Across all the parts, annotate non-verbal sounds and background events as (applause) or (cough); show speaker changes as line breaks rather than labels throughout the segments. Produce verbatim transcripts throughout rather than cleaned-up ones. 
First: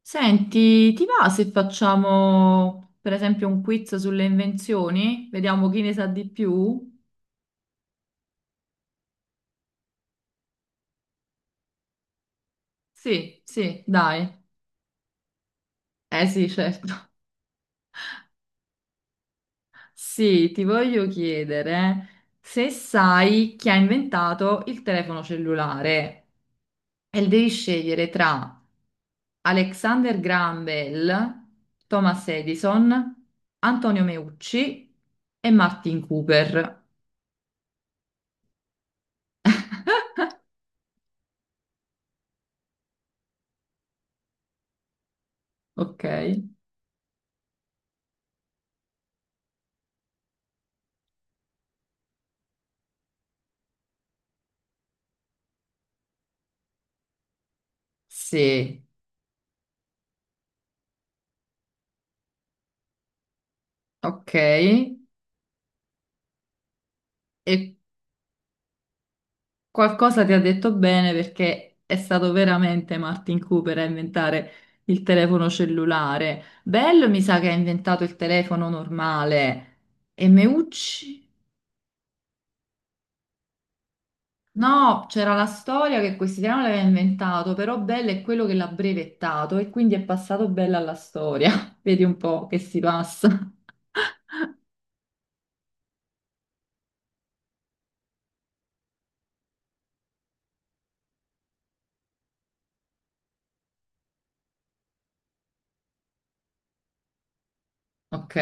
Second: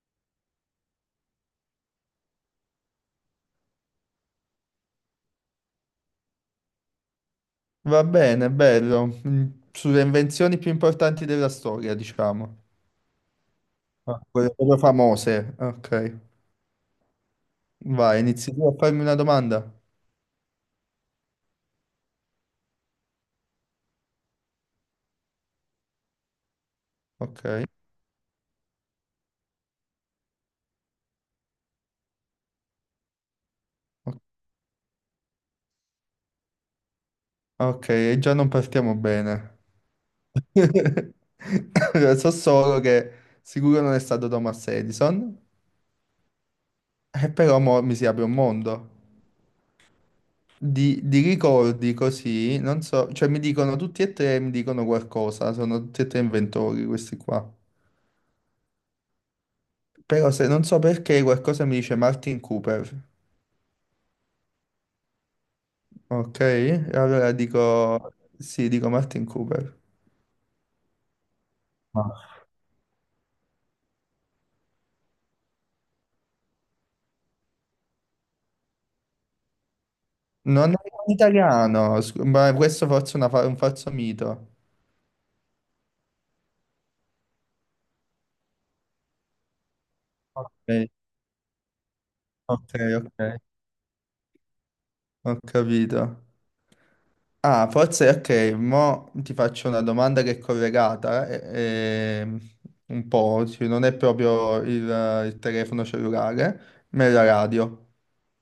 Senti, ti va se facciamo per esempio un quiz sulle invenzioni? Vediamo chi ne sa di più?
Va bene, bello. Mm, Sulle invenzioni più importanti della storia, diciamo.
Sì, sì,
Ah,
dai.
quelle proprio famose. Ok.
Eh sì, certo.
Vai, inizi tu a farmi una domanda.
Sì, ti voglio chiedere se sai chi ha inventato il telefono cellulare e devi
Ok.
scegliere tra Alexander Graham Bell, Thomas Edison, Antonio
O-
Meucci e Martin Cooper.
Ok, e già non partiamo bene. (laughs) So solo che sicuro non è stato Thomas Edison,
Ok?
e però mo mi si apre un mondo. Di, di ricordi così, non so, cioè mi dicono tutti e tre, mi dicono qualcosa, sono tutti e tre inventori questi qua.
Sì.
Però se non so perché qualcosa mi dice Martin Cooper,
Ok,
ok? E allora
e
dico, sì, dico Martin Cooper.
qualcosa ti ha detto bene perché è stato
Ah.
veramente Martin Cooper a inventare il telefono cellulare. Bello mi sa che ha inventato il telefono normale. E
Non è un
Meucci?
italiano, scu- ma questo forse è una fa- un falso mito.
No, c'era la storia che quest'italiano l'aveva inventato, però Bell è quello che l'ha brevettato e quindi è passato Bell
Ok,
alla storia. (laughs) Vedi un po' che
ok,
si passa.
ok,
(laughs)
ho capito. Ah, forse, ok, mo ti faccio una domanda che è collegata, eh, ehm, un po', sì, non è proprio il, il telefono cellulare, ma è la radio.
Ok.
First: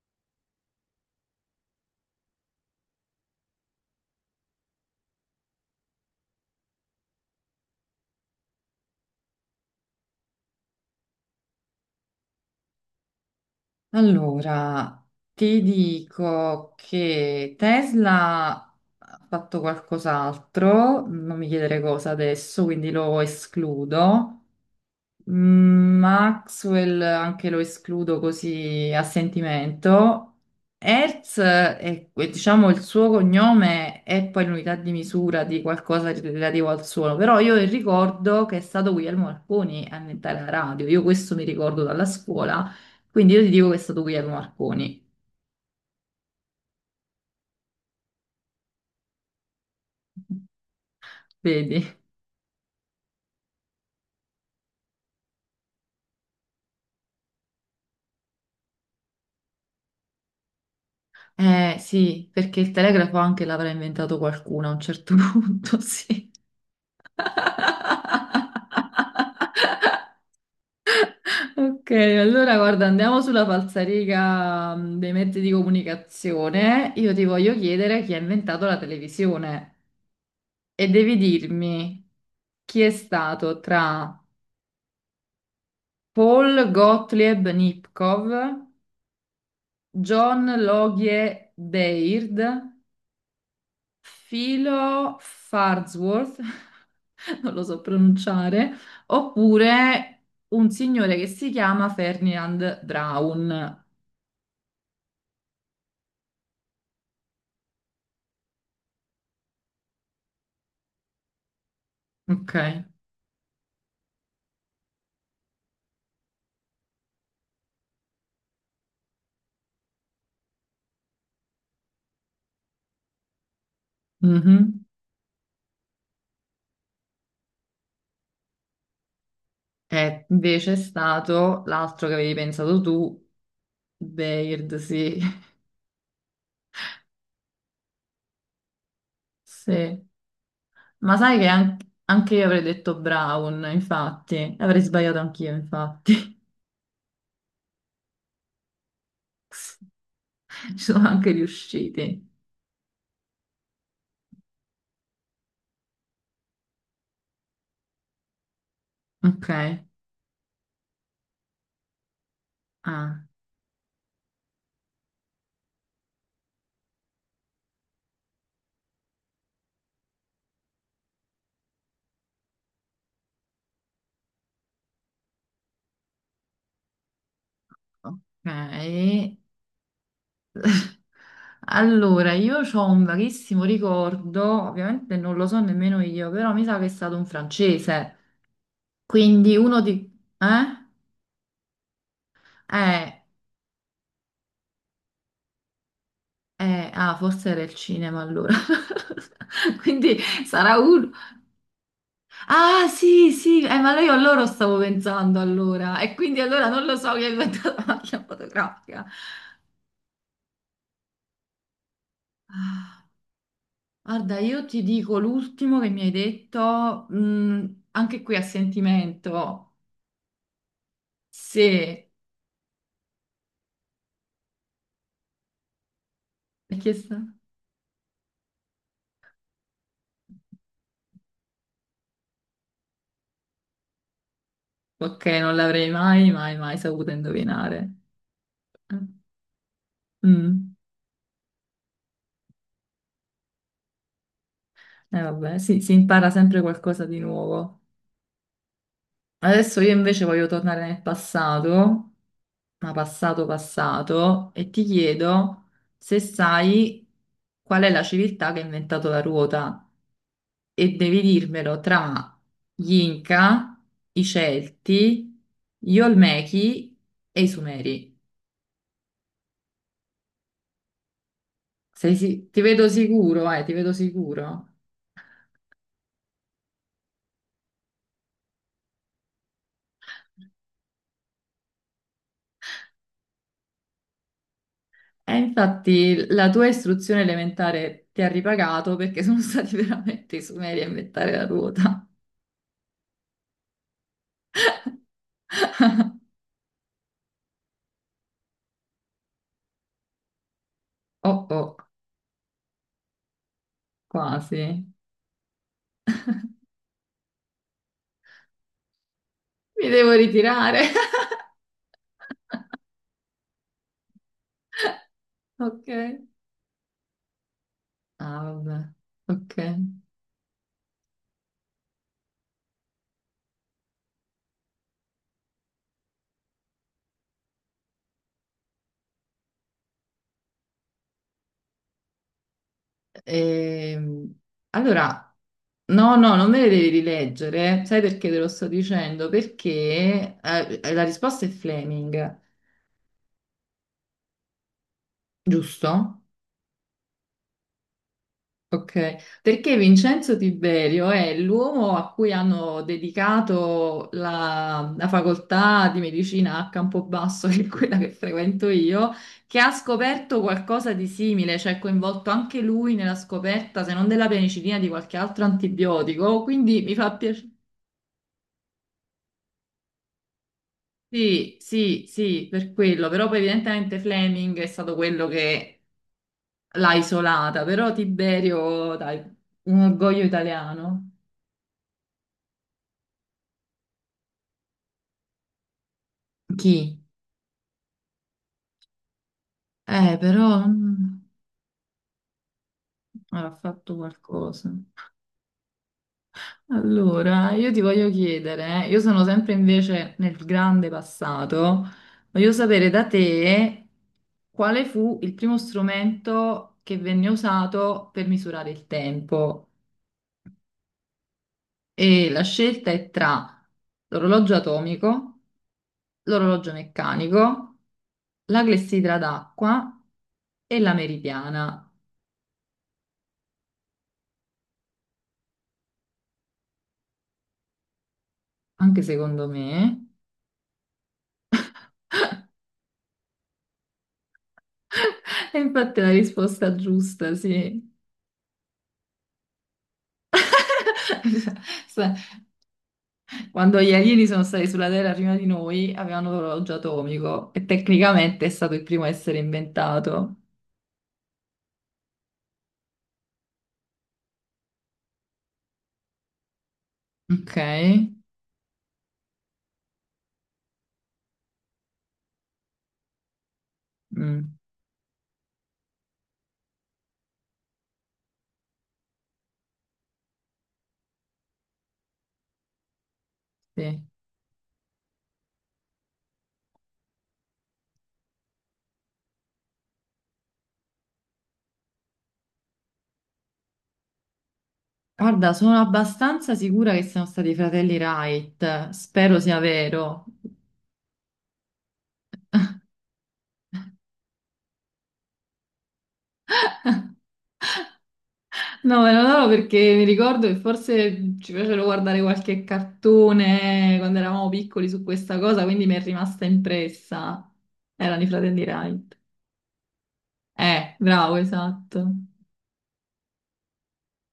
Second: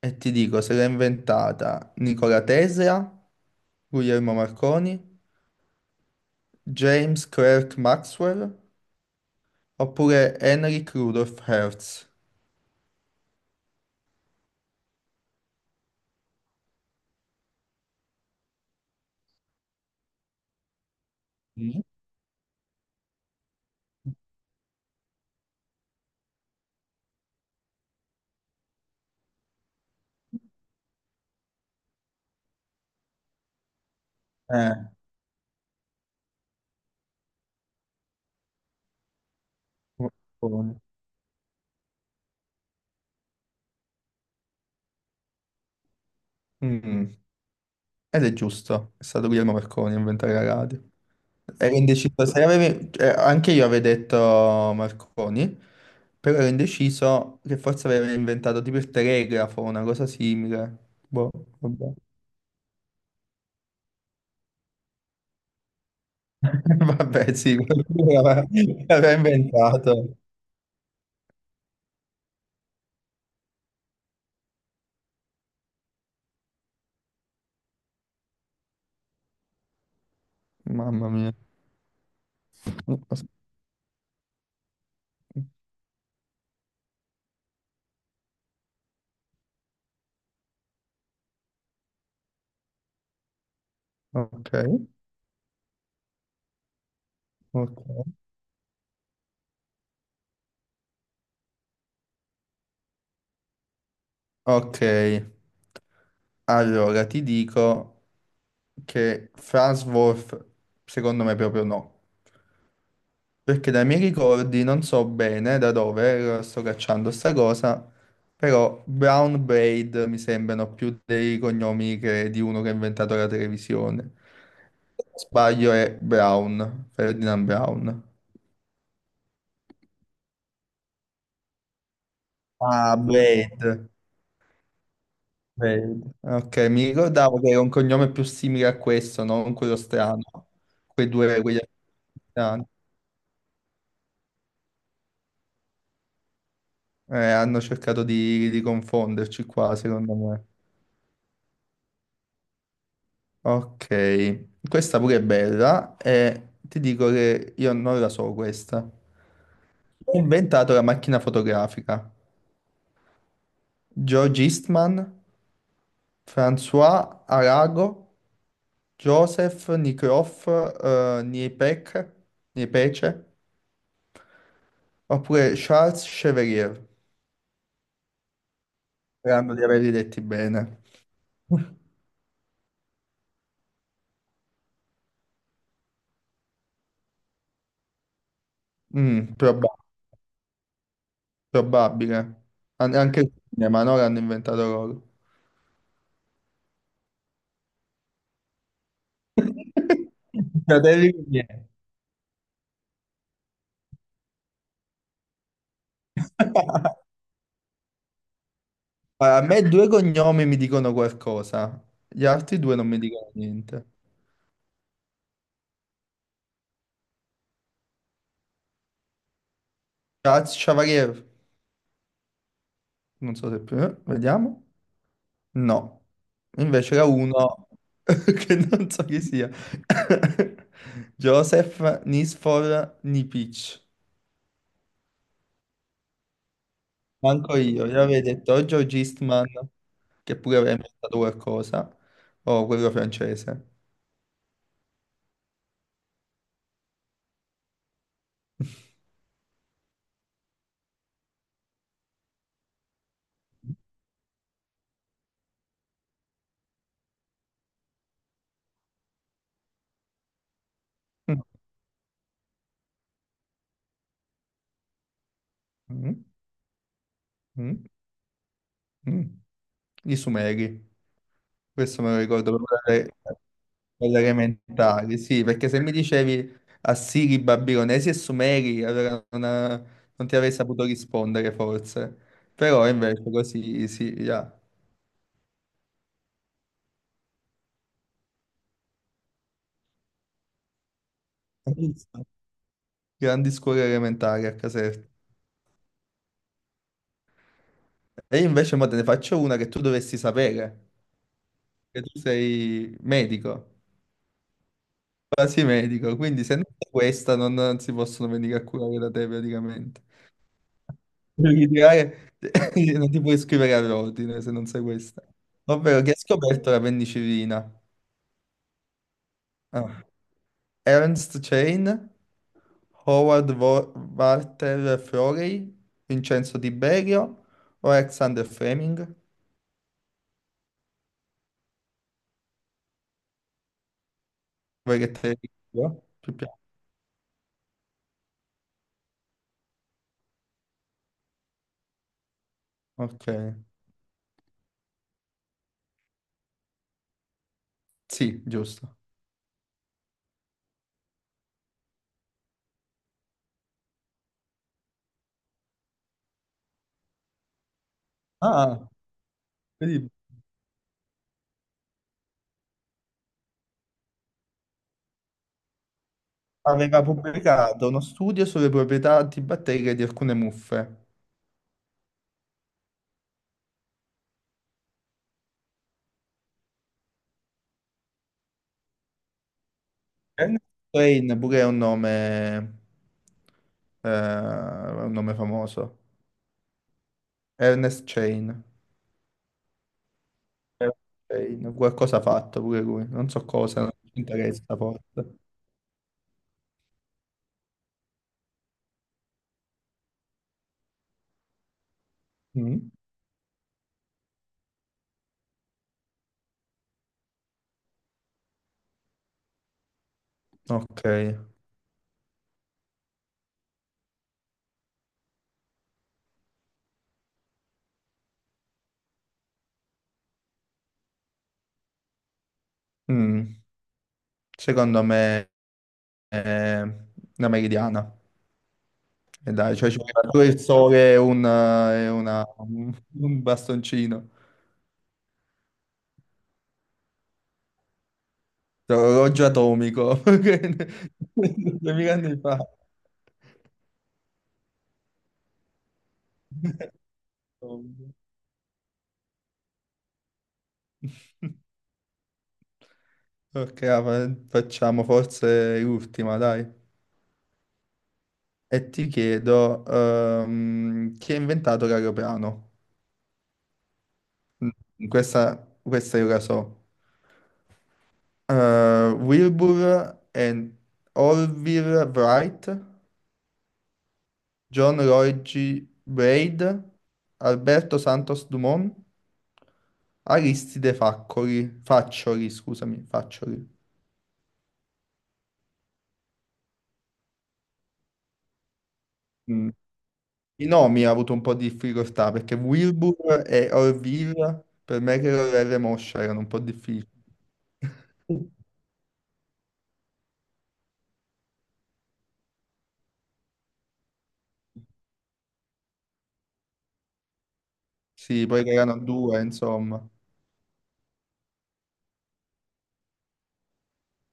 E ti dico, se l'ha inventata Nikola Tesla, Guglielmo Marconi, James Clerk Maxwell oppure Henrik Rudolf Hertz.
Allora, ti dico che Tesla ha fatto qualcos'altro, non mi chiedere
Mm.
cosa adesso, quindi lo escludo. Mm, Maxwell anche lo escludo così a sentimento. Hertz eh, è, è, diciamo, il suo cognome è poi
Eh,
l'unità di misura di qualcosa di- relativo al suono, però io ricordo che è stato Guglielmo Marconi a inventare la
Marconi.
radio, io questo mi ricordo dalla scuola, quindi io ti dico che è stato Guglielmo Marconi,
Mm. Ed è giusto, è stato Guglielmo Marconi a inventare la radio. Ero
vedi?
indeciso, se avevi- eh, anche io avevo detto Marconi, però ero indeciso che forse aveva inventato tipo il telegrafo, una cosa simile. Boh,
Eh
vabbè.
sì, perché il telegrafo anche l'avrà inventato qualcuno a un certo (laughs) punto, sì.
(laughs)
(laughs)
Vabbè, sì, qualcuno l'aveva l'aveva inventato.
Ok, allora guarda, andiamo sulla falsariga mh, dei mezzi di comunicazione. Io ti voglio chiedere chi ha inventato la televisione e
Mamma
devi
mia.
dirmi chi è stato tra Paul Gottlieb Nipkow, John Logie Baird,
Ok,
Philo Farnsworth, (laughs) non lo so
ok.
pronunciare, oppure un signore che si chiama Ferdinand Braun.
Ok, allora ti dico che Farnsworth secondo me proprio no.
Ok.
Perché dai miei ricordi non so bene da dove eh, sto cacciando sta cosa, però Brown Braid mi sembrano più dei cognomi che- di uno che ha inventato la televisione.
Mhm.
Sbaglio, è Brown, Ferdinand Brown.
È invece stato l'altro che avevi pensato
Ah,
tu,
Braid.
Baird, sì. (laughs)
Wade. Ok, mi ricordavo che era un cognome più simile a questo, non quello
Sì.
strano. Quei
Ma sai
due,
che
quegli
an- anche io avrei
africani.
detto Brown, infatti. Avrei sbagliato anch'io, infatti.
Eh, hanno cercato di, di confonderci qua,
(laughs)
secondo me.
Ci sono anche riusciti.
Ok, questa pure è bella e ti dico che io non la so questa.
Ok.
Chi ha inventato la macchina fotografica?
Ah,
George Eastman, François Arago, Joseph Nicroft, eh, Niepec- Niepce, oppure Charles Chevalier.
ok.
Sperando di averli letti bene.
(laughs) Allora, io ho un vaghissimo ricordo, ovviamente non lo so nemmeno io, però mi sa che è stato un francese.
Mm,
Quindi
proba-
uno di... Eh?
Probabile. An- anche
Eh,
il cinema, no? L'hanno inventato loro.
Eh, ah, forse era il cinema allora. (laughs)
(laughs)
Quindi sarà uno.
Fratelli Lumiere.
Ah, sì, sì, eh, ma io a loro stavo pensando allora. E quindi allora non lo so che è inventato la macchina fotografica.
Allora, a me due cognomi mi dicono qualcosa, gli altri due non mi
Ah,
dicono niente.
guarda, io ti dico l'ultimo che mi hai detto, mm, anche qui a sentimento.
Charles Chevalier,
Se...
non so se più, eh, vediamo. No,
Perché
invece era
sta?
uno (laughs) che non so chi sia. (coughs) (laughs) Joseph Nisfor Nipic.
Ok, non l'avrei mai, mai, mai saputo
Manco io,
indovinare.
io avevo detto o George Eastman che pure aveva
Mm.
inventato qualcosa, o quello francese.
Eh, vabbè, sì, si impara sempre qualcosa di nuovo. Adesso io invece voglio tornare nel passato, ma passato passato, e ti chiedo se sai qual è la civiltà che ha inventato la ruota e devi
Mm,
dirmelo tra gli Inca, i Celti, gli
mm,
Olmechi e i
mm,
Sumeri.
mm. I Sumeri, questo me
Sei
lo
si-
ricordo
ti
proprio
vedo
dalle,
sicuro, eh, ti vedo
dalle
sicuro.
elementari, sì, perché se mi dicevi Assiri, Babilonesi e Sumeri, allora non, non ti avrei saputo rispondere forse, però invece così sì, ya.
E infatti la tua istruzione elementare ti ha ripagato perché sono stati (laughs) veramente i Sumeri a inventare la ruota.
Grandi scuole elementari a Caserta. E io invece mo te ne faccio una che tu dovresti sapere,
Oh oh.
che tu sei medico.
Quasi.
Quasi medico, quindi se non è questa non, non si possono venire a curare da te
Mi
praticamente.
devo ritirare. (laughs)
Devi tirare- (laughs) non ti puoi iscrivere all'ordine se non sai questa.
Ok.
Ovvero, chi ha scoperto la penicillina?
Ah, vabbè. Ok.
Ah. Ernst Chain, Howard Wo- Walter Florey, Vincenzo Tiberio o Alexander Fleming?
Ehm,
Vuoi che te
allora,
le dico?
no,
Più
no, non
piano.
me le devi rileggere. Sai perché te lo sto dicendo? Perché eh, la risposta è Fleming,
Ok,
giusto?
sì, giusto.
Ok, perché Vincenzo Tiberio è l'uomo a cui hanno dedicato la, la facoltà di medicina a Campobasso, (laughs) che è quella che frequento
Ah,
io, che ha
vedi,
scoperto qualcosa di simile, cioè è coinvolto anche lui nella scoperta, se non della penicillina, di qualche altro antibiotico. Quindi mi
aveva
fa piacere.
pubblicato uno studio sulle proprietà antibatteriche di alcune muffe.
Sì, sì, sì, per quello, però poi evidentemente Fleming è stato quello che l'ha isolata, però Tiberio, dai, un orgoglio
Ernest
italiano.
Wayne pure è un nome, eh, un nome famoso.
Chi?
Ernest Chain.
Eh, però
Ernest
mm,
Chain, qualcosa ha fatto pure lui. Non so
avrà
cosa, non
fatto
ci
qualcosa.
interessa forse.
Allora, io ti voglio chiedere, eh, io sono sempre invece nel grande passato, voglio sapere
Mm.
da te quale fu il primo strumento che venne usato per misurare il tempo.
Ok.
E la scelta è tra l'orologio atomico, l'orologio meccanico, la clessidra d'acqua e la meridiana,
Mm. Secondo me è una meridiana.
anche secondo
E dai, cioè ci
me.
vuole pure il sole e una, e una- un bastoncino.
E infatti è la risposta giusta, sì.
Orologio atomico. (laughs)
(laughs)
duemila
Sa-
anni fa.
quando gli alieni sono stati sulla Terra prima di noi, avevano l'orologio
(laughs) Insomma.
atomico e tecnicamente è stato il primo a essere inventato.
Ok, ah, fa- facciamo forse l'ultima, dai.
Ok?
E ti chiedo, ehm, chi ha inventato l'aeroplano?
Mm,
Mm, Questa, questa io la so. Eh, Wilbur and Orville Wright,
sì.
John Lloyd G. Braid, Alberto Santos Dumont, Aristide Faccoli, Faccioli, scusami, Faccioli.
Guarda, sono abbastanza sicura che siano stati i fratelli Wright. Spero sia
Mm.
vero.
I nomi ha avuto un po' di difficoltà perché Wilbur e Orville per me che erano R. Moscia erano un po' difficili.
No, me lo do perché mi ricordo che forse ci facevano guardare qualche cartone quando eravamo piccoli su questa cosa, quindi mi è rimasta impressa. Erano i
Sì,
fratelli
poi che erano
Wright.
due, insomma.
Eh, bravo, esatto.